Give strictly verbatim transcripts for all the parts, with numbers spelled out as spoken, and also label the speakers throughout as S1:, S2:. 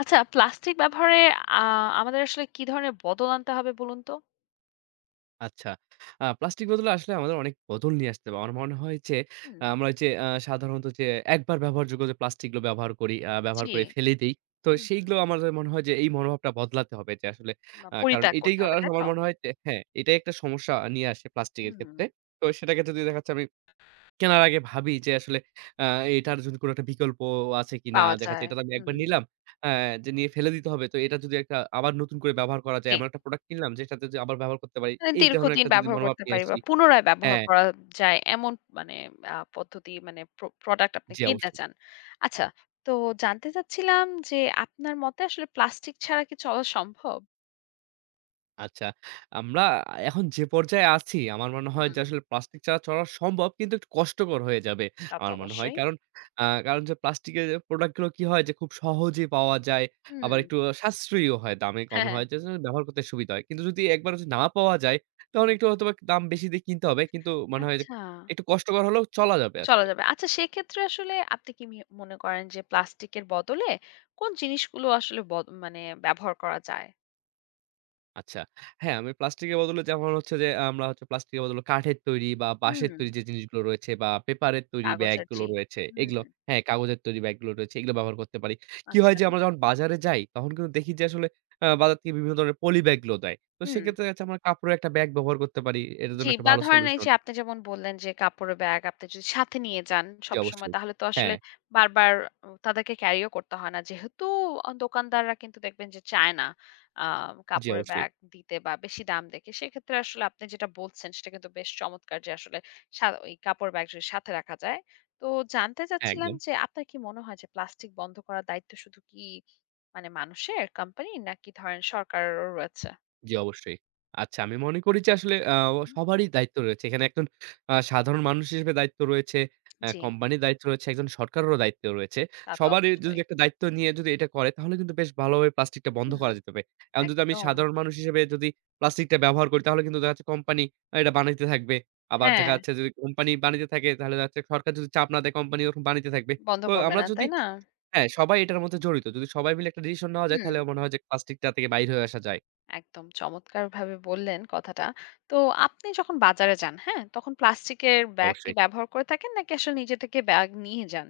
S1: আচ্ছা, প্লাস্টিক ব্যবহারে আ আমাদের আসলে কি ধরনের বদল আনতে হবে বলুন তো?
S2: আচ্ছা। আ প্লাস্টিক বোতলে আসলে আমাদের অনেক বদল নিয়ে আসতে হবে। আমার মনে হয় যে,
S1: হুম,
S2: আহ, আমরা যে আ সাধারণত যে একবার ব্যবহারযোগ্য যে প্লাস্টিকগুলো ব্যবহার করি, আ ব্যবহার
S1: জি।
S2: করে ফেলে দেই। তো
S1: হুম, হুম।
S2: সেইগুলো আমার যা মনে হয় যে এই মনোভাবটা বদলাতে হবে যে আসলে
S1: না,
S2: আ কারণ
S1: পরিত্যাগ
S2: এটাই
S1: করতে
S2: করা-
S1: হবে, তাই
S2: আমার
S1: তো?
S2: মনে হয় যে হ্যাঁ, এটাই একটা সমস্যা নিয়ে আসে প্লাস্টিকের
S1: হুম,
S2: ক্ষেত্রে। তো সেটাকে যদি দেখা যাচ্ছে আমি কেনার আগে ভাবি যে আসলে আ এটার যদি কোনো একটা বিকল্প আছে কিনা?
S1: পাওয়া
S2: দেখা যাচ্ছে
S1: যায়।
S2: এটা তো আমি একবার
S1: হুম,
S2: নিলাম। আ যে নিয়ে ফেলে দিতে হবে। তো এটা যদি একটা আবার নতুন করে ব্যবহার করা যায়,
S1: জি।
S2: এমন একটা প্রোডাক্ট কিনলাম যেটাতে যে আবার ব্যবহার করতে পারি।
S1: মানে
S2: এই ধরনের
S1: দীর্ঘদিন
S2: একটা যদি
S1: ব্যবহার
S2: মনোভাব
S1: করতে
S2: নিয়ে
S1: পারি
S2: আসি
S1: বা পুনরায় ব্যবহার
S2: হ্যাঁ,
S1: করা যায় এমন মানে আ পদ্ধতি মানে প্র প্রোডাক্ট আপনি
S2: জি
S1: কিনতে
S2: অবশ্যই।
S1: চান। আচ্ছা, তো জানতে চাচ্ছিলাম যে আপনার মতে আসলে প্লাস্টিক ছাড়া কি চলা সম্ভব?
S2: আচ্ছা, আমরা এখন যে পর্যায়ে আছি আমার মনে হয় যে
S1: হুম,
S2: আসলে প্লাস্টিক ছাড়া চলা সম্ভব কিন্তু একটু কষ্টকর হয়ে যাবে।
S1: তা তো
S2: আমার মনে হয়।
S1: অবশ্যই।
S2: কারণ আ কারণ যে প্লাস্টিকের প্রোডাক্ট গুলো কি হয় যে খুব সহজেই পাওয়া যায়। আবার
S1: হুম,
S2: একটু সাশ্রয়ীও হয়, দামে কম
S1: হ্যাঁ, হ্যাঁ।
S2: হয়। যে জন্য ব্যবহার করতে সুবিধা হয়। কিন্তু যদি একবার যদি না পাওয়া যায় তখন
S1: হুম।
S2: একটু হয়তোবা দাম বেশি দিয়ে কিনতে হবে। কিন্তু মনে হয় যে
S1: আচ্ছা।
S2: একটু কষ্টকর হলেও চলা যাবে
S1: চলা
S2: আসলে।
S1: যাবে। আচ্ছা সেক্ষেত্রে আসলে আপনি কি মি মনে করেন যে প্লাস্টিকের বদলে কোন জিনিসগুলো আসলে বদ মানে ব্যবহার করা যায়?
S2: আচ্ছা। হ্যাঁ, আমি প্লাস্টিকের বদলে যেমন হচ্ছে যে আমরা হচ্ছে প্লাস্টিকের বদলে কাঠের তৈরি বা
S1: হুম,
S2: বাঁশের তৈরি যে জিনিসগুলো রয়েছে বা পেপারের তৈরি
S1: কাগজ আর
S2: ব্যাগগুলো
S1: জি।
S2: রয়েছে
S1: হুম,
S2: এগুলো হ্যাঁ, কাগজের তৈরি ব্যাগগুলো রয়েছে এগুলো ব্যবহার করতে পারি। কি হয়
S1: আচ্ছা।
S2: যে আমরা যখন বাজারে যাই তখন কিন্তু দেখি যে আসলে আ বাজার থেকে বিভিন্ন ধরনের পলি ব্যাগগুলো দেয়। তো
S1: হুম।
S2: সেক্ষেত্রে হচ্ছে আমরা কাপড়ের একটা ব্যাগ ব্যবহার করতে পারি। এটার
S1: জি,
S2: জন্য একটা
S1: বা
S2: ভালো
S1: ধরেন এই
S2: সলিউশন।
S1: যে আপনি যেমন বললেন যে কাপড়ের ব্যাগ আপনি যদি সাথে নিয়ে যান
S2: জি,
S1: সবসময়
S2: অবশ্যই।
S1: তাহলে তো
S2: হ্যাঁ,
S1: আসলে বারবার উ তাদেরকে ক্যারিও করতে হয় না। যেহেতু আ দোকানদাররা কিন্তু দেখবেন যে চায় না আ
S2: জি,
S1: কাপড়ের
S2: অবশ্যই।
S1: ব্যাগ দিতে বা বেশি দাম দেখে। সেক্ষেত্রে আসলে আপনি যেটা বলছেন সেটা কিন্তু বেশ চমৎকার যে আসলে সা ওই কাপড়ের ব্যাগ যদি সাথে রাখা যায়। তো জানতে
S2: হ্যাঁ,
S1: চাচ্ছিলাম
S2: একদম।
S1: যে আপনার কি মনে হয় যে প্লাস্টিক বন্ধ করার দায়িত্ব শুধু কি মানে মানুষের, কোম্পানির নাকি ধরেন সরকারেরও রয়েছে?
S2: জি, অবশ্যই। আচ্ছা আমি মনে করি যে আসলে আ
S1: হুম,
S2: সবারই দায়িত্ব রয়েছে। এখানে একজন আ সাধারণ মানুষ হিসেবে দায়িত্ব রয়েছে, আ
S1: জি,
S2: কোম্পানির দায়িত্ব রয়েছে, একজন সরকারেরও দায়িত্ব রয়েছে।
S1: তা তো
S2: সবারই যদি
S1: অবশ্যই।
S2: একটা দায়িত্ব নিয়ে যদি এটা করে তাহলে কিন্তু বেশ ভালোভাবে প্লাস্টিকটা বন্ধ
S1: হুম।
S2: করা যেতে পারে। এখন যদি আমি
S1: একদম।
S2: সাধারণ মানুষ হিসেবে যদি প্লাস্টিকটা ব্যবহার করি তাহলে কিন্তু দেখা যাচ্ছে কোম্পানি এটা বানাইতে থাকবে। আবার
S1: হ্যাঁ,
S2: দেখা যাচ্ছে যদি কোম্পানি বানাইতে থাকে তাহলে দেখা যাচ্ছে সরকার যদি চাপ না দেয় কোম্পানি ওরকম বানাইতে থাকবে।
S1: বন্ধ
S2: তো
S1: করবে
S2: আমরা
S1: না,
S2: যদি
S1: তাই না?
S2: হ্যাঁ, সবাই এটার মধ্যে জড়িত। যদি সবাই মিলে একটা ডিসিশন নেওয়া যায়
S1: হুম,
S2: তাহলে আমার মনে হয় যে প্লাস্টিকটা থেকে বাইরে হয়ে আসা যায়।
S1: একদম চমৎকারভাবে বললেন কথাটা। তো আপনি যখন বাজারে যান, হ্যাঁ? তখন প্লাস্টিকের
S2: জি,
S1: ব্যাগ কি
S2: অবশ্যই।
S1: ব্যবহার করে থাকেন নাকি আসলে নিজে থেকে ব্যাগ নিয়ে যান?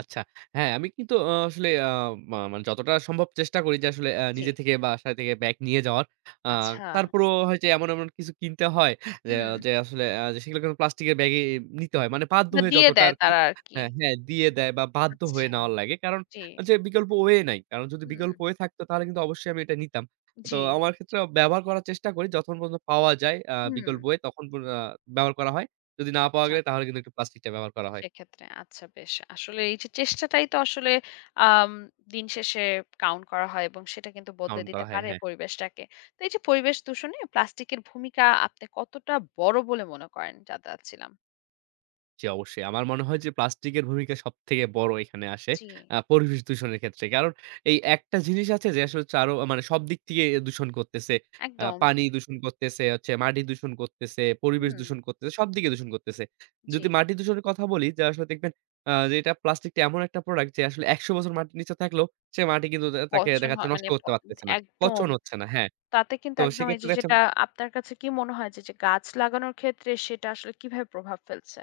S2: আচ্ছা। হ্যাঁ, আমি কিন্তু আ আসলে আ মা মানে যতটা সম্ভব চেষ্টা করি যে আসলে আ
S1: জি,
S2: নিজে থেকে বা বাসা থেকে ব্যাগ নিয়ে যাওয়ার। আ
S1: আচ্ছা।
S2: তারপরেও হয় যে এমন, এমন কিছু কিনতে হয় যে,
S1: হুম,
S2: আহ, যে আসলে আ সেগুলো কিন্তু প্লাস্টিকের ব্যাগে নিতে হয়। মানে বাধ্য
S1: বা
S2: হয়ে
S1: দিয়ে
S2: যতটা
S1: দেয়
S2: আরকি
S1: তারা আরকি।
S2: হ্যাঁ, হ্যাঁ, দিয়ে দেয় বা বাধ্য হয়ে
S1: আচ্ছা,
S2: নেওয়ার লাগে। কারণ
S1: জি।
S2: হচ্ছে বিকল্প ওয়ে নাই। কারণ যদি
S1: হুম,
S2: বিকল্প ওয়ে থাকতো তাহলে কিন্তু অবশ্যই আমি এটা নিতাম। তো
S1: জি,
S2: আমার ক্ষেত্রেও ব্যবহার করার চেষ্টা করি যতক্ষণ পর্যন্ত পাওয়া যায় আ
S1: হুম,
S2: বিকল্প ওয়ে তখন পর্য আ ব্যবহার করা হয়। যদি না পাওয়া
S1: আচ্ছা।
S2: গেলে তাহলে কিন্তু একটু প্লাস্টিকটা ব্যবহার করা হয়,
S1: সেক্ষেত্রে আচ্ছা বেশ। আসলে এই যে চেষ্টাটাই তো আসলে আম দিন শেষে কাউন্ট করা হয় এবং সেটা কিন্তু বদলে
S2: কাউন্ট করা
S1: দিতে
S2: হয়।
S1: পারে
S2: হ্যাঁ।
S1: পরিবেশটাকে। তো এই যে পরিবেশ দূষণে প্লাস্টিকের ভূমিকা আপনি কতটা বড় বলে মনে করেন? জানতে চাচ্ছিলাম।
S2: জি, অবশ্যই। আমার মনে হয় যে প্লাস্টিকের ভূমিকা সবথেকে বড় এখানে আসে
S1: জি,
S2: আ পরিবেশ দূষণের ক্ষেত্রে। কারণ এই একটা জিনিস আছে যে আসলে চারো মানে সব দিক থেকে দূষণ করতেছে। আ
S1: একদম।
S2: পানি দূষণ করতেছে, হচ্ছে মাটি দূষণ করতেছে, পরিবেশ
S1: হুম,
S2: দূষণ করতেছে, সবদিকে দূষণ করতেছে।
S1: জি।
S2: যদি মাটি দূষণের কথা বলি যে আসলে দেখবেন আ যে এটা প্লাস্টিকটা এমন একটা প্রোডাক্ট যে আসলে একশো বছর মাটির নিচে থাকলেও সে মাটি কিন্তু তা তাকে
S1: পচন
S2: দেখা যাচ্ছে
S1: হয়
S2: নষ্ট
S1: মানে প
S2: করতে পারতেছে না।
S1: একদম।
S2: পচন হচ্ছে না। হ্যাঁ।
S1: তাতে কিন্তু
S2: তো
S1: একদম এই
S2: সেক্ষেত্রে
S1: যে
S2: দেখা যাচ্ছে
S1: যেটা আপনার কাছে কি মনে হয় যে, যে গাছ লাগানোর ক্ষেত্রে সেটা আসলে কিভাবে প্রভাব ফেলছে?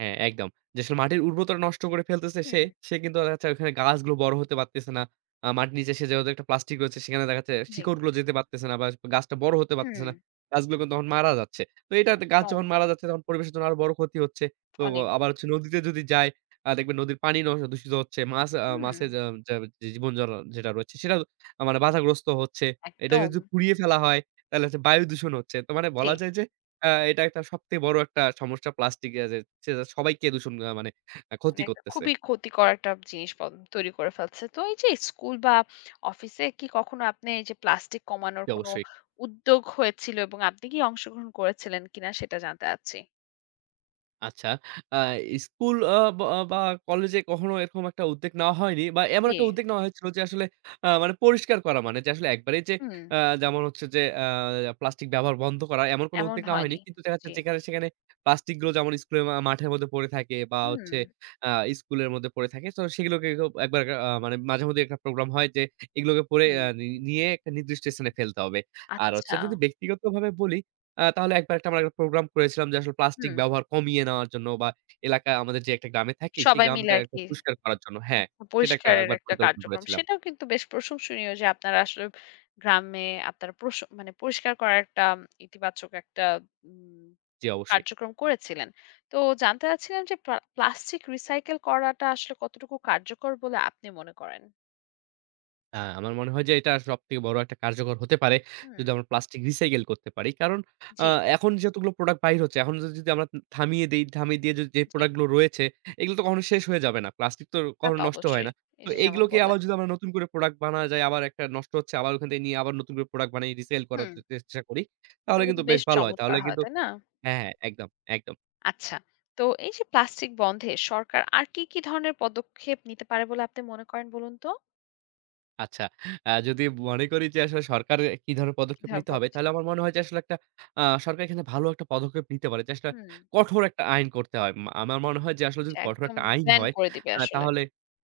S2: হ্যাঁ, একদম। যে আসলে মাটির উর্বরতা নষ্ট করে ফেলতেছে সে,
S1: হুম,
S2: সে কিন্তু দেখা যাচ্ছে ওখানে গাছগুলো বড় হতে পারতেছে না। আ মাটির নিচে সে যেহেতু একটা প্লাস্টিক রয়েছে সেখানে দেখা যাচ্ছে
S1: জি।
S2: শিকড়গুলো যেতে পারতেছে না বা গাছটা বড় হতে পারতেছে
S1: হুম,
S2: না। গাছগুলো কিন্তু তখন মারা যাচ্ছে। তো এটা গাছ যখন
S1: কম
S2: মারা যাচ্ছে তখন পরিবেশের জন্য আরো বড় ক্ষতি হচ্ছে। তো
S1: অনেক।
S2: আবার হচ্ছে নদীতে যদি যায় আ দেখবেন নদীর পানি নস দূষিত হচ্ছে। মাছ আ
S1: হুম,
S2: মাছের যা যা যে জীবন যারা যেটা রয়েছে সেটা আহ, মানে বাধাগ্রস্ত হচ্ছে। এটাকে
S1: একদম।
S2: যদি পুড়িয়ে ফেলা হয় তাহলে হচ্ছে বায়ু দূষণ হচ্ছে। তো মানে
S1: জি।
S2: বলা যায় যে আ এটা একটা সবথেকে বড় একটা সমস্যা প্লাস্টিকের যে সে যা সবাইকে দূষণ আ মানে আহ, ক্ষতি
S1: মানে একটা
S2: করতেছে।
S1: খুবই ক্ষতিকর একটা জিনিস প তৈরি করে ফেলছে। তো এই যে স্কুল বা অফিসে কি কখনো আপনি এই যে প্লাস্টিক কমানোর
S2: জি,
S1: কোনো
S2: অবশ্যই।
S1: উদ্যোগ হয়েছিল এবং আপনি কি অংশগ্রহণ করেছিলেন কিনা সেটা জানতে চাচ্ছি?
S2: আচ্ছা। আ স্কুল আ বা বা কলেজে কখনো এরকম একটা উদ্যোগ নেওয়া হয়নি বা এমন
S1: জি,
S2: একটা উদ্যোগ নেওয়া হয়েছিল যে আসলে আ মানে পরিষ্কার করা মানে যে আসলে একবারেই যে
S1: হুম,
S2: আ যেমন হচ্ছে যে আ প্লাস্টিক ব্যবহার বন্ধ করা এমন কোনো
S1: এমন
S2: উদ্যোগ নেওয়া হয়নি।
S1: হয়নি।
S2: কিন্তু দেখা যাচ্ছে
S1: জি,
S2: যেখানে সেখানে প্লাস্টিক গুলো যেমন স্কুলের মা মাঠের মধ্যে পড়ে থাকে বা
S1: হুম,
S2: হচ্ছে আ স্কুলের মধ্যে পড়ে থাকে। তো সেগুলোকে খুব একবার আ মানে মাঝেমধ্যেই একটা প্রোগ্রাম হয় যে এগুলোকে পড়ে আ নি
S1: হুম।
S2: নিয়ে একটা নির্দিষ্ট স্থানে ফেলতে হবে। আর হচ্ছে
S1: আচ্ছা,
S2: যদি ব্যক্তিগতভাবে বলি আ তাহলে একবার একটা আমরা একটা প্রোগ্রাম করেছিলাম যে আসলে প্লাস্টিক
S1: হুম।
S2: ব্যবহার কমিয়ে নেওয়ার জন্য বা এলাকায় আমাদের যে একটা গ্রামে থাকি সেই
S1: সবাই মিলে
S2: গ্রামটা একটা
S1: আরকি।
S2: পরিষ্কার করার জন্য হ্যাঁ,
S1: আচ্ছা,
S2: সেটা একটা
S1: পরিষ্কারের
S2: একবার
S1: একটা
S2: পরিকল্পনা
S1: কার্যক্রম।
S2: করেছিলাম।
S1: সেটাও কিন্তু বেশ প্রশংসনীয় যে আপনারা আসলে গ্রামে আপনারা প্রশ মানে পরিষ্কার করার একটা উম, ইতিবাচক একটা উম
S2: জি, অবশ্যই।
S1: কার্যক্রম করেছিলেন। তো জানতে চাচ্ছিলাম যে প্লা প্লাস্টিক রিসাইকেল করাটা আসলে কতটুকু কার্যকর বলে আপনি মনে করেন?
S2: হ্যাঁ, আমার মনে হয় যে এটা সবথেকে বড় একটা কার্যকর হতে পারে।
S1: হুম,
S2: যদি আমরা প্লাস্টিক রিসাইকেল করতে পারি। কারণ আ
S1: জি,
S2: এখন যতগুলো প্রোডাক্ট বাইর হচ্ছে, এখন যদি আমরা থামিয়ে দেই, থামিয়ে দিয়ে যদি যে
S1: জি।
S2: প্রোডাক্ট গুলো রয়েছে, এগুলো তো কখনো শেষ হয়ে যাবে না। প্লাস্টিক তো
S1: তা
S2: কখনো
S1: তো
S2: নষ্ট হয় না।
S1: অবশ্যই।
S2: তো
S1: এই যে যেমন
S2: এইগুলোকে আবার
S1: বললেন।
S2: যদি আমরা নতুন করে প্রোডাক্ট বানানো যায়, আবার একটা নষ্ট হচ্ছে, আবার ওখান থেকে নিয়ে আবার নতুন করে প্রোডাক্ট বানিয়ে রিসেল করার
S1: হুম,
S2: চে চেষ্টা করি। তাহলে
S1: তাহলে
S2: কিন্তু
S1: কিন্তু
S2: বেশ
S1: বেশ
S2: ভালো হয়। তাহলে
S1: চমৎকার হয়,
S2: কিন্তু
S1: তাই না?
S2: হ্যাঁ, হ্যাঁ, একদম, একদম।
S1: আচ্ছা। তো এই যে প্লাস্টিক বন্ধে সরকার আর কি, কি ধরনের পদক্ষেপ নিতে পারে বলে আপনি মনে করেন বলুন তো?
S2: আচ্ছা। আ যদি মনে করি যে আসলে সরকার কি ধরনের পদক্ষেপ
S1: ধর,
S2: নিতে হবে,
S1: বলছি।
S2: তাহলে আমার মনে হয় যে আসলে একটা আ সরকার এখানে ভালো একটা পদক্ষেপ নিতে পারে। যে আসলে
S1: হুম,
S2: কঠোর একটা আইন করতে হয়। মা আমার মনে হয় যে আসলে যদি
S1: এটা
S2: কঠোর
S1: একদম
S2: একটা আইন
S1: ব্যান
S2: হয়,
S1: করে দিবে
S2: আ
S1: আসলে।
S2: তাহলে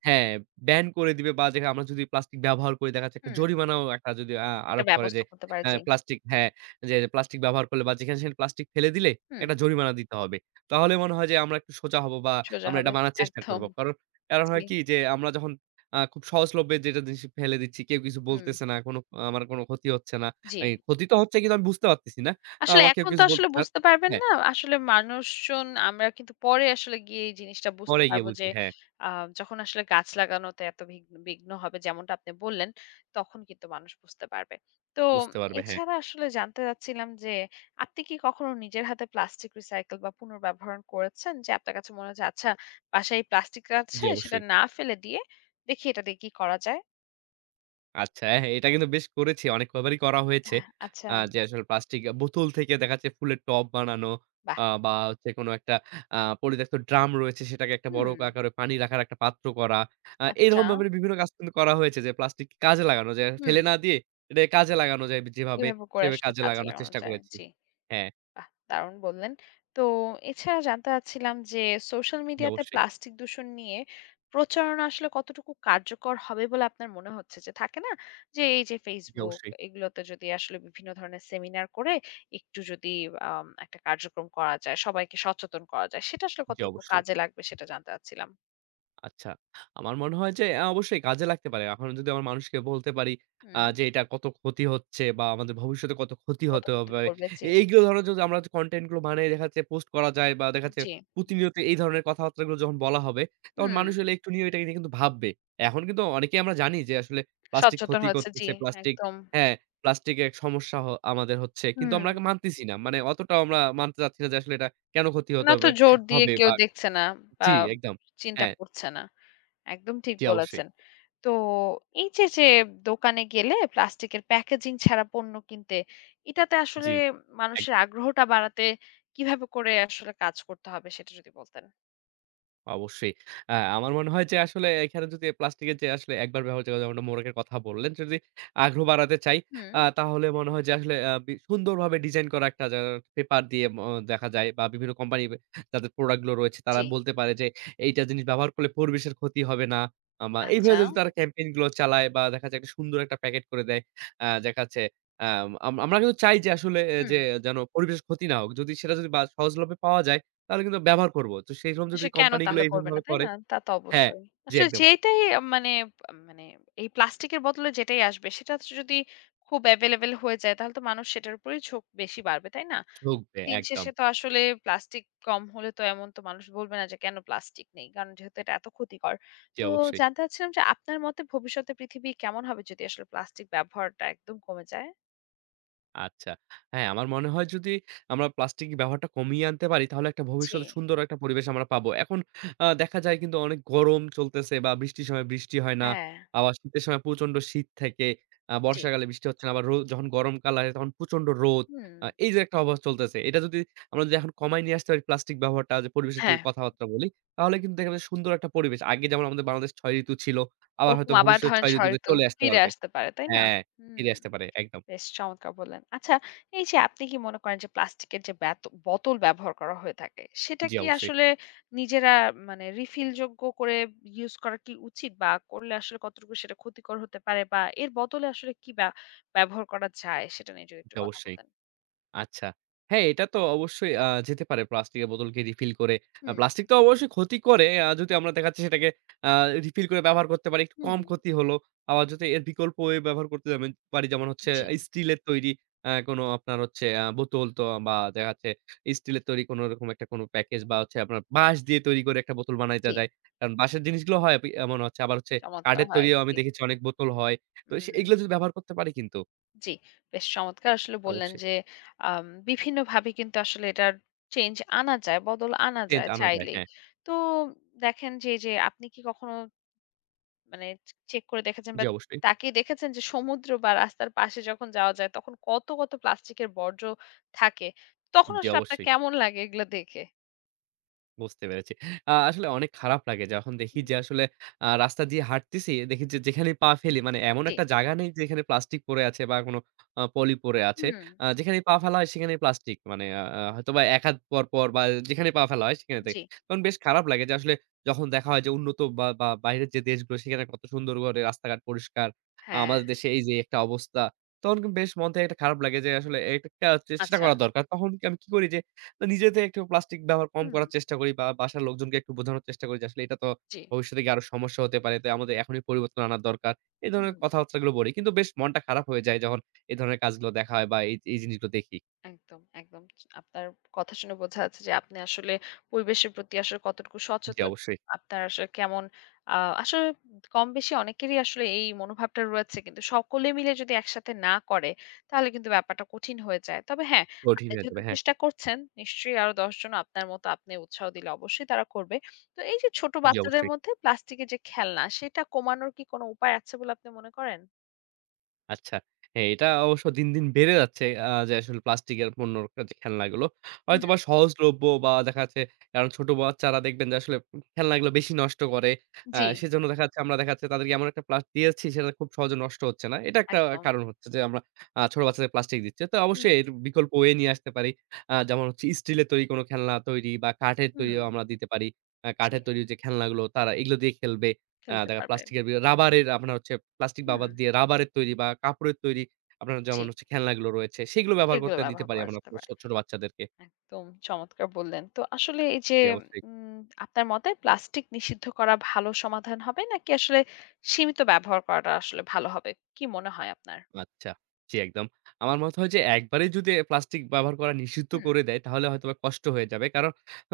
S2: হ্যাঁ, ব্যান করে দিবে বা যে আমরা যদি প্লাস্টিক ব্যবহার করি দেখা যাচ্ছে একটা
S1: হুম,
S2: জরিমানাও একটা যদি আ
S1: একটা
S2: আরোপ করে যে
S1: ব্যবস্থা করতে পারে,
S2: অ্যা
S1: জি।
S2: প্লাস্টিক হ্যাঁ, যে প্লাস্টিক ব্যবহার করলে বা যেখানে সেখানে প্লাস্টিক ফেলে দিলে
S1: হুম,
S2: একটা জরিমানা দিতে হবে। তাহলে মনে হয় যে আমরা একটু সোজা হব বা
S1: সোজা
S2: আমরা এটা
S1: হবে।
S2: মানার চেষ্টা
S1: একদম।
S2: করব। কারণ, কারণ
S1: জি,
S2: হয় কি যে আমরা যখন আ খুব সহজলভ্যে যেটা জিনিস ফেলে দিচ্ছি। কেউ কিছু
S1: হুম,
S2: বলতেছে না। কোনো আমার কোনো ক্ষতি হচ্ছে না।
S1: জি।
S2: এই ক্ষতি তো হচ্ছে কিন্তু আমি বুঝতে পারতেছি না। আ
S1: আসলে
S2: আমার কেউ
S1: এখন তো
S2: কিছু
S1: আসলে
S2: বলতেছে না।
S1: বুঝতে পারবেন
S2: হ্যাঁ,
S1: না। আসলে মানুষজন আমরা কিন্তু পরে আসলে গিয়ে এই জিনিসটা বুঝতে
S2: পরে গিয়ে
S1: পারবো যে,
S2: বুঝি। হ্যাঁ,
S1: আ যখন আসলে গাছ লাগানোতে এত বিঘ্ন বিঘ্ন হবে যেমনটা আপনি বললেন, তখন কিন্তু মানুষ বুঝতে পারবে। তো
S2: বুঝতে পারবে। হ্যাঁ,
S1: এছাড়া আসলে জানতে চাচ্ছিলাম যে, আপনি কি কখনো নিজের হাতে প্লাস্টিক রিসাইকেল বা পুনর্ব্যবহার করেছেন? যে আপনার কাছে মনে হচ্ছে, "আচ্ছা, বাসায় প্লাস্টিক
S2: জি
S1: আছে, সেটা
S2: অবশ্যই।
S1: না ফেলে দিয়ে দেখি এটা দিয়ে কি করা যায়?"
S2: আচ্ছা, হ্যাঁ, এটা কিন্তু বেশ করেছি। অনেকবারই করা হয়েছে।
S1: হ্যাঁ,
S2: আ
S1: আচ্ছা,
S2: যে আসলে প্লাস্টিক বোতল থেকে দেখা যাচ্ছে ফুলের টব বানানো
S1: বাহ!
S2: আ বা হচ্ছে কোনো একটা আ পরিত্যক্ত ড্রাম রয়েছে সেটাকে একটা বড়
S1: হুম,
S2: আকারে পানি রাখার একটা পাত্র করা। আ
S1: আচ্ছা,
S2: এরকম ব্যাপারে বিভিন্ন কাজ কিন্তু করা হয়েছে যে প্লাস্টিক কাজে লাগানো যায়। ফেলে
S1: হুম।
S2: না দিয়ে এটাকে কাজে লাগানো যায় যেভাবে
S1: এভাবে করে
S2: সেভাবে
S1: আসলে
S2: কাজে
S1: কাজে
S2: লাগানোর
S1: লাগানো
S2: চেষ্টা
S1: যায়।
S2: করেছি।
S1: জি।
S2: হ্যাঁ,
S1: বাহ! দারুণ বললেন। তো এছাড়া জানতে চাচ্ছিলাম যে সোশ্যাল
S2: জি
S1: মিডিয়াতে
S2: অবশ্যই,
S1: প্লাস্টিক দূষণ নিয়ে প্রচারণা আসলে কতটুকু কার্যকর হবে বলে আপনার মনে হচ্ছে? যে থাকে না? যে এই যে
S2: জি
S1: Facebook
S2: অবশ্যই,
S1: এগুলোতে যদি আসলে বিভিন্ন ধরনের সেমিনার করে একটু যদি আম একটা কার্যক্রম করা যায়, সবাইকে সচেতন করা যায়, সেটা আসলে
S2: জি
S1: কতটুকু
S2: অবশ্যই।
S1: কাজে লাগবে সেটা জানতে চাচ্ছিলাম।
S2: আচ্ছা। আমার মনে হয় যে আ অবশ্যই কাজে লাগতে পারে। এখন যদি আমার মানুষকে বলতে পারি আ
S1: হুম।
S2: যে এটা কত ক্ষতি হচ্ছে বা আমাদের ভবিষ্যতে কত ক্ষতি
S1: কত
S2: হতে
S1: ক্ষতি
S2: হবে।
S1: করবে? জি।
S2: এইগুলো ধরো যদি আমরা কনটেন্ট গুলো বানায়ে দেখা যাচ্ছে পোস্ট করা যায় বা দেখা যাচ্ছে
S1: জি।
S2: প্রতিনিয়ত এই ধরনের কথাবার্তাগুলো যখন বলা হবে, তখন
S1: হুম।
S2: মানুষ হলে একটু নিয়ে এটাকে নিয়ে কিন্তু ভাববে। এখন কিন্তু অনেকেই আমরা জানি যে আসলে প্লাস্টিক
S1: সচেতন
S2: ক্ষতি
S1: হচ্ছে। জি,
S2: করতেছে, প্লাস্টিক
S1: একদম।
S2: হ্যাঁ, প্লাস্টিকের এক সমস্যা হ আমাদের হচ্ছে। কিন্তু আমরা
S1: হুম।
S2: মানতেছি না। মানে অতটাও আমরা মানতে চাচ্ছি না যে আসলে এটা কেন ক্ষতি হতে
S1: না তো তো
S2: হবে
S1: জোর দিয়ে
S2: হবে
S1: জি। কেউ
S2: বা
S1: দেখছে না বা
S2: জি একদম।
S1: জি, চিন্তা
S2: হ্যাঁ,
S1: হুম। করছে না। একদম ঠিক
S2: জি
S1: হুম।
S2: অবশ্যই।
S1: বলেছেন। তো এই যে, যে দোকানে গেলে প্লাস্টিকের প্যাকেজিং ছাড়া পণ্য কিনতে, এটাতে আসলে
S2: জি,
S1: হুম। মানুষের
S2: একদম।
S1: আগ্রহটা বাড়াতে কিভাবে করে আসলে কাজ করতে হবে সেটা যদি বলতেন?
S2: অবশ্যই। আ আমার মনে হয় যে আসলে এখানে যদি প্লাস্টিকের যে আসলে একবার ব্যবহার করা যেমনটা মোড়কের কথা বললেন, যদি আগ্রহ বাড়াতে চাই
S1: হুম,
S2: আ তাহলে মনে হয় যে আসলে আ বি সুন্দরভাবে ডিজাইন করা একটা যা পেপার দিয়ে ম দেখা যায় বা বিভিন্ন কোম্পানি যাদের প্রোডাক্ট গুলো রয়েছে তারা
S1: জি,
S2: বলতে পারে যে এইটা জিনিস ব্যবহার করলে পরিবেশের ক্ষতি হবে না। আ বা এইভাবে
S1: আচ্ছা।
S2: যদি তারা ক্যাম্পেইন গুলো চালায় বা দেখা যায় একটা সুন্দর একটা প্যাকেট করে দেয়। আ দেখা যাচ্ছে আম আম আমরা কিন্তু চাই যে আসলে এ
S1: হুম,
S2: যে যেন পরিবেশের ক্ষতি না হোক। যদি সেটা যদি বা সহজলভ্যে পাওয়া যায় তাহলে কিন্তু ব্যবহার করব। তো সেরকম যদি
S1: সে কেন
S2: কোম্পানিগুলো
S1: তাহলে করবে না,
S2: এরকমভাবে
S1: তাই
S2: করে
S1: না? তা তো
S2: হ্যাঁ,
S1: অবশ্যই।
S2: জি
S1: আসলে
S2: একদম
S1: যেটাই মানে, মানে এই প্লাস্টিকের বদলে যেটাই আসবে সেটা যদি খুব এভেইলেবল হয়ে যায় তাহলে তো মানুষ সেটার উপরেই ঝোঁক বেশি বাড়বে, তাই না?
S2: ঠকবে
S1: দিন
S2: একদম।
S1: শেষে তো আসলে প্লাস্টিক কম হলে তো এমন তো মানুষ বলবে না যে কেন প্লাস্টিক নেই কারণ যেহেতু এটা এত ক্ষতিকর।
S2: জি,
S1: তো
S2: অবশ্যই।
S1: জানতে চাচ্ছিলাম যে আপনার মতে ভবিষ্যতে পৃথিবী কেমন হবে যদি আসলে প্লাস্টিক ব্যবহারটা একদম কমে যায়।
S2: আচ্ছা। হ্যাঁ, আমার মনে হয় যদি আমরা প্লাস্টিক ব্যবহারটা কমিয়ে আনতে পারি তাহলে একটা
S1: জি,
S2: ভবিষ্যতে সুন্দর একটা পরিবেশ আমরা পাবো। এখন আ দেখা যায় কিন্তু অনেক গরম চলতেছে বা বৃষ্টির সময় বৃষ্টি হয় না।
S1: হ্যাঁ,
S2: আবার শীতের সময় প্রচন্ড শীত থাকে। আ
S1: জি,
S2: বর্ষাকালে বৃষ্টি হচ্ছে না। আবার রো যখন গরমকাল আসে তখন প্রচন্ড রোদ।
S1: হুম,
S2: আ এই যে একটা অবস্থা চলতেছে। এটা যদি আমরা যদি এখন কমায় নিয়ে আসতে পারি প্লাস্টিক ব্যবহারটা যে পরিবেশের যদি
S1: হ্যাঁ,
S2: কথাবার্তা বলি, তাহলে কিন্তু দেখা যায় সুন্দর একটা পরিবেশ। আগে যেমন আমাদের বাংলাদেশ ছয় ঋতু ছিল। আবার হয়তো
S1: ওরকম আবার
S2: ভবিষ্যতে
S1: ধরেন
S2: ছয় ঋতুতে
S1: হয়তো
S2: চলে আসতে
S1: ফিরে
S2: পারবে।
S1: আসতে পারে তাই না?
S2: হ্যাঁ, ফিরে
S1: হুম,
S2: আসতে পারে। একদম।
S1: বেশ চমৎকার বললেন। আচ্ছা, এই যে আপনি কি মনে করেন যে প্লাস্টিকের যে ব্যাত বোতল ব্যবহার করা হয়ে থাকে, সেটা
S2: জি,
S1: কি
S2: অবশ্যই।
S1: আসলে নিজেরা মানে রিফিল যোগ্য করে ইউজ করা কি উচিত? বা করলে আসলে কতটুকু সেটা ক্ষতিকর হতে পারে? বা এর বদলে আসলে কি ব্যা ব্যবহার করা যায়? সেটা নিয়ে যদি একটু
S2: জি,
S1: কথা
S2: অবশ্যই।
S1: বলতেন।
S2: আচ্ছা। হ্যাঁ, এটা তো অবশ্যই আ যেতে পারে প্লাস্টিকের বোতলকে রিফিল করে। আ
S1: হুম,
S2: প্লাস্টিক তো অবশ্যই ক্ষতি করে। আ যদি আমরা দেখা যাচ্ছে সেটাকে আ রিফিল করে ব্যবহার করতে পারি, একটু
S1: হুম।
S2: কম ক্ষতি হলো। আবার যদি এর বিকল্প ওয়ে ব্যবহার করতে যাবেন পারি যেমন হচ্ছে
S1: জি,
S2: স্টিলের তৈরি আ কোনো আপনার হচ্ছে আ বোতল তো বা দেখা যাচ্ছে স্টিলের তৈরি কোনো রকম একটা কোনো প্যাকেজ বা হচ্ছে আপনার বাঁশ দিয়ে তৈরি করে একটা বোতল বানাইতে
S1: জি।
S2: যায়। কারণ বাঁশের জিনিসগুলো হয় আপি এমন হচ্ছে আবার হচ্ছে
S1: চমৎকার
S2: কাঠের
S1: হয়।
S2: তৈরিও আমি
S1: জি।
S2: দেখেছি অনেক বোতল হয়। তো সে
S1: হুম।
S2: এগুলো যদি ব্যবহার করতে পারি কিন্তু
S1: জি, বেশ চমৎকার আসলে বললেন
S2: অবশ্যই
S1: যে আম বিভিন্নভাবে কিন্তু আসলে এটার চেঞ্জ আনা যায়, বদল আনা
S2: চেঞ্জ
S1: যায়
S2: আনা যায়।
S1: চাইলেই।
S2: হ্যাঁ।
S1: তো দেখেন যে এই যে আপনি কি কখনো মানে চেক করে দেখেছেন
S2: জি,
S1: বা
S2: অবশ্যই,
S1: তাকিয়ে দেখেছেন যে সমুদ্র বা রাস্তার পাশে যখন যাওয়া যায় তখন কত, কত প্লাস্টিকের বর্জ্য থাকে। তখন
S2: জি,
S1: আসলে আপনার
S2: অবশ্যই।
S1: কেমন লাগে এগুলো দেখে?
S2: বুঝতে পেরেছি। আ আসলে অনেক খারাপ লাগে যখন দেখি
S1: হুম,
S2: যে আসলে আ রাস্তা দিয়ে হাঁটতেছি, দেখি যে যেখানেই পা ফেলি, মানে এমন
S1: জি,
S2: একটা জায়গা নেই যেখানে প্লাস্টিক পড়ে আছে বা কোনো আ পলি পড়ে আছে।
S1: হুম,
S2: আ যেখানেই পা ফেলা হয় সেখানেই প্লাস্টিক। মানে আ আ হয়তোবা এক হাত পর, পর বা যেখানে পা ফেলা হয় সেখানে থেকে।
S1: জি,
S2: তখন বেশ খারাপ লাগে যে আসলে যখন দেখা হয় যে উন্নত বা বা বাইরের যে দেশগুলো সেখানে কত সুন্দর করে রাস্তাঘাট পরিষ্কার।
S1: হ্যাঁ,
S2: আমাদের দেশে এই যে একটা অবস্থা। তখন কিন্তু বেশ মন থেকে একটা খারাপ লাগে যে আসলে এটা সেটা
S1: আচ্ছা,
S2: করা দরকার। তখন আমি কি করি যে তো নিজে থেকে একটু প্লাস্টিক ব্যবহার কম
S1: হুম,
S2: করার চেষ্টা করি বা বাসার লোকজনকে একটু বোঝানোর চেষ্টা করি যে আসলে এটা তো
S1: জি,
S2: ভবিষ্যতে গিয়ে আরো সমস্যা হতে পারে। তাই আমাদের এখনই পরিবর্তন আনার দরকার। এই ধরনের
S1: হুম।
S2: কথাবার্তাগুলো বলি। কিন্তু বেশ মনটা খারাপ হয়ে যায় যখন এই ধরনের কাজগুলো দেখা হয় বা এই, এই জিনিসগুলো দেখি।
S1: একদম, একদম। চ আপনার কথা শুনে বোঝা যাচ্ছে যে আপনি আসলে পরিবেশের প্রতি আসলে কতটুকু
S2: জি,
S1: সচেতন।
S2: অবশ্যই।
S1: আপনার আসলে কেমন আ আসলে কম বেশি অনেকেরই আসলে এই মনোভাবটা রয়েছে। কিন্তু সকলে মিলে যদি একসাথে না করে তাহলে কিন্তু ব্যাপারটা কঠিন হয়ে যায়। তবে হ্যাঁ,
S2: কঠিন
S1: আপনি
S2: হয়ে যাবে।
S1: যেহেতু
S2: হ্যাঁ,
S1: চেষ্টা করছেন নিশ্চয়ই আরো দশ জন আপনার মতো আপনি উৎসাহ দিলে অবশ্যই তারা করবে। তো এই যে ছোট
S2: জি
S1: বাচ্চাদের
S2: অবশ্যই।
S1: মধ্যে প্লাস্টিকের যে খেলনা সেটা কমানোর কি কোনো উপায় আছে বলে আপনি মনে করেন?
S2: আচ্ছা। হ্যাঁ, এটা অবশ্য দিন, দিন বেড়ে যাচ্ছে। আ যে আসলে প্লাস্টিকের পণ্যর যে খেলনাগুলো।
S1: হুম।
S2: হয়তোবা সহজলভ্য বা দেখা যাচ্ছে কারণ ছোট বাচ্চারা দেখবেন যে আসলে খেলনাগুলো বেশি নষ্ট করে। আ
S1: জি,
S2: সেজন্য দেখা যাচ্ছে আমরা দেখা যাচ্ছে তাদেরকে এমন একটা প্লাস দিয়েছি সেটা খুব সহজে নষ্ট হচ্ছে না। এটা একটা
S1: একদম।
S2: কারণ হচ্ছে যে আমরা আ ছোট বাচ্চাদের প্লাস্টিক দিচ্ছি। তো
S1: হুম,
S2: অবশ্যই এর বিকল্প ওয়ে নিয়ে আসতে পারি। আ যেমন হচ্ছে স্টিলের তৈরি কোনো খেলনা তৈরি বা কাঠের
S1: হুম,
S2: তৈরিও আমরা দিতে পারি। আ
S1: জি।
S2: কাঠের তৈরি যে খেলনাগুলো তারা এগুলো দিয়ে খেলবে। আ
S1: খেলতে
S2: দেখা
S1: পারবে।
S2: প্লাস্টিকের বি রাবারের আপনার হচ্ছে প্লাস্টিক
S1: হুম,
S2: রাবার দিয়ে রাবারের তৈরি বা কাপড়ের তৈরি আপনার
S1: জি।
S2: যেমন হচ্ছে খেলনাগুলো রয়েছে, সেগুলো ব্যবহার
S1: সেগুলো
S2: করতে দিতে
S1: ব্যবহার
S2: পারি
S1: করা
S2: আমরা
S1: যেতে পারে।
S2: ছোট, ছোট বাচ্চাদেরকে।
S1: একদম চমৎকার বললেন। তো আসলে এই যে
S2: জি, অবশ্যই।
S1: উম আপনার মতে প্লাস্টিক নিষিদ্ধ করা ভালো সমাধান হবে নাকি আসলে সীমিত ব্যবহার করাটা আসলে ভালো হবে? কি মনে হয় আপনার?
S2: আচ্ছা। জি, একদম। আমার মত হয় যে একবারেই যদি প্লাস্টিক ব্যবহার করা নিষিদ্ধ
S1: হুম,
S2: করে দেয় তাহলে হয়তোবা কষ্ট হয়ে যাবে। কারণ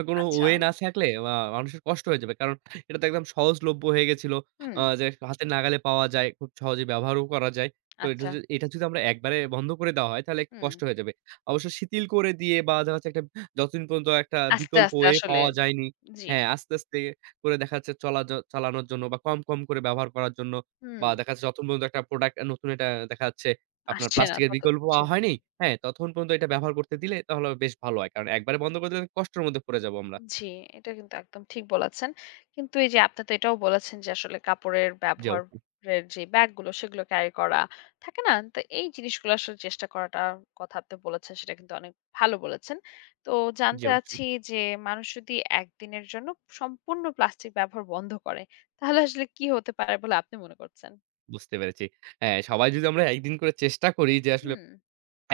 S2: কোনো
S1: আচ্ছা।
S2: ওয়ে না থাকলে আ মানুষের কষ্ট হয়ে যাবে। কারণ এটা তো একদম সহজলভ্য হয়ে গেছিল। আ
S1: হুম,
S2: যে হাতের নাগালে পাওয়া যায়, খুব সহজে ব্যবহারও করা যায়। তো এটা
S1: আচ্ছা।
S2: যদি এটা যদি আমরা একবারে বন্ধ করে দেওয়া হয় তাহলে একটু
S1: হুম।
S2: কষ্ট হয়ে যাবে। অবশ্য শিথিল করে দিয়ে বা দেখা যাচ্ছে একটা যতদিন পর্যন্ত একটা
S1: আস্তে,
S2: বিকল্প
S1: আস্তে
S2: ওয়ে
S1: আসলে
S2: পাওয়া যায়নি।
S1: জি।
S2: হ্যাঁ, আস্তে, আস্তে করে দেখা যাচ্ছে চলা য চালানোর জন্য বা কম, কম করে ব্যবহার করার জন্য বা
S1: হুম,
S2: দেখা যাচ্ছে যতক্ষণ পর্যন্ত একটা প্রোডাক্ট নতুন এটা দেখা যাচ্ছে আপনার
S1: আসছে না
S2: প্লাস্টিকের বিকল্প
S1: ততদিন জি।
S2: পাওয়া হয়নি, হ্যাঁ, ততক্ষণ পর্যন্ত এটা ব্যবহার করতে দিলে তাহলে বেশ ভালো হয়। কারণ একবারে বন্ধ করে দিলে কষ্টের মধ্যে পড়ে যাবো আমরা।
S1: জি, এটা কিন্তু একদম ঠিক বলেছেন। কিন্তু এই যে আপনি তো এটাও বলেছেন যে আসলে কাপড়ের
S2: জি অবশ্যই,
S1: ব্যবহারের যে ব্যাগগুলো সেগুলো ক্যারি করা থাকে না? তো এই জিনিসগুলো আসলে চেষ্টা করাটার কথা আপনি বলেছেন সেটা কিন্তু অনেক ভালো বলেছেন। তো
S2: জি
S1: জানতে
S2: অবশ্যই।
S1: চাচ্ছি যে মানুষ যদি একদিনের জন্য সম্পূর্ণ প্লাস্টিক ব্যবহার বন্ধ করে তাহলে আসলে কি হতে পারে বলে আপনি মনে করছেন?
S2: বুঝতে পেরেছি। হ্যাঁ, সবাই যদি আমরা একদিন করে চেষ্টা করি যে আসলে
S1: হুম,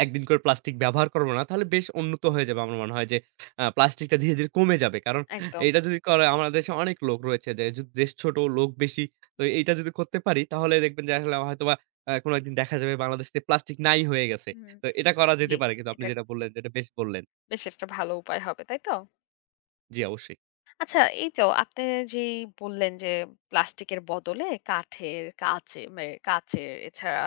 S2: একদিন করে প্লাস্টিক ব্যবহার করব না, তাহলে বেশ উন্নত হয়ে যাবে আমার মনে হয় যে আ প্লাস্টিকটা ধীরে, ধীরে কমে যাবে। কারণ
S1: একদম।
S2: এটা যদি করে আমাদের দেশে অনেক লোক রয়েছে যে য দেশ ছোট, লোক বেশি। তো এইটা যদি করতে পারি তাহলে দেখবেন যে আসলে হয়তোবা আ কোনো একদিন দেখা যাবে বাংলাদেশ থেকে প্লাস্টিক নাই হয়ে গেছে।
S1: হুম,
S2: তো এটা করা যেতে
S1: জি।
S2: পারে কিন্তু আপনি
S1: এটা
S2: যেটা বললেন এটা বেশ বললেন।
S1: বেশ একটা ভালো উপায় হবে, তাই তো?
S2: জি অবশ্যই।
S1: আচ্ছা এই তো আপনি যেই বললেন যে প্লাস্টিকের বদলে কাঠের কাচে মানে কাচের এছাড়া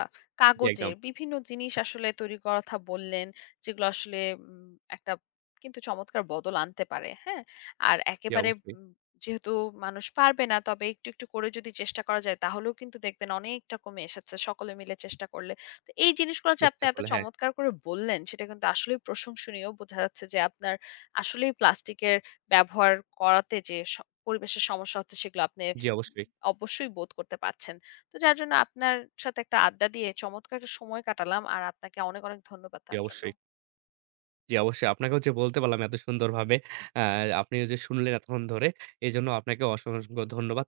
S2: জি একদম।
S1: কাগজের বিভিন্ন জিনিস আসলে তৈরি করার কথা বললেন যেগুলো আসলে উম, একটা কিন্তু চমৎকার বদল আনতে পারে হ্যাঁ আর
S2: জি
S1: একেবারে
S2: অবশ্যই।
S1: উম, যেহেতু মানুষ পারবে না তবে একটু একটু করে যদি চেষ্টা করা যায় তাহলেও কিন্তু দেখবেন অনেকটা কমে এসেছে সকলে মিলে চেষ্টা করলে। তো এই জিনিসগুলো যে
S2: চেষ্টা
S1: আপনি এত
S2: করলে, হ্যাঁ।
S1: চমৎকার করে বললেন সেটা কিন্তু আসলেই প্রশংসনীয় বোঝা যাচ্ছে যে আপনার আসলেই প্লাস্টিকের ব্যবহার করাতে যে স পরিবেশের সমস্যা হচ্ছে সেগুলো আপনি
S2: জি অবশ্যই,
S1: অবশ্যই বোধ করতে পারছেন। তো যার জন্য আপনার সাথে একটা আড্ডা দিয়ে চমৎকার একটা সময় কাটালাম। আর আপনাকে অনেক, অনেক ধন্যবাদ
S2: জি
S1: তার জন্য।
S2: অবশ্যই, জি অবশ্যই। আপনাকেও যে বলতে পারলাম এত সুন্দরভাবে, আ আপনিও যে শুনলেন এতক্ষণ ধরে, এজন্য আপনাকে অসংখ্য ধন্যবাদ।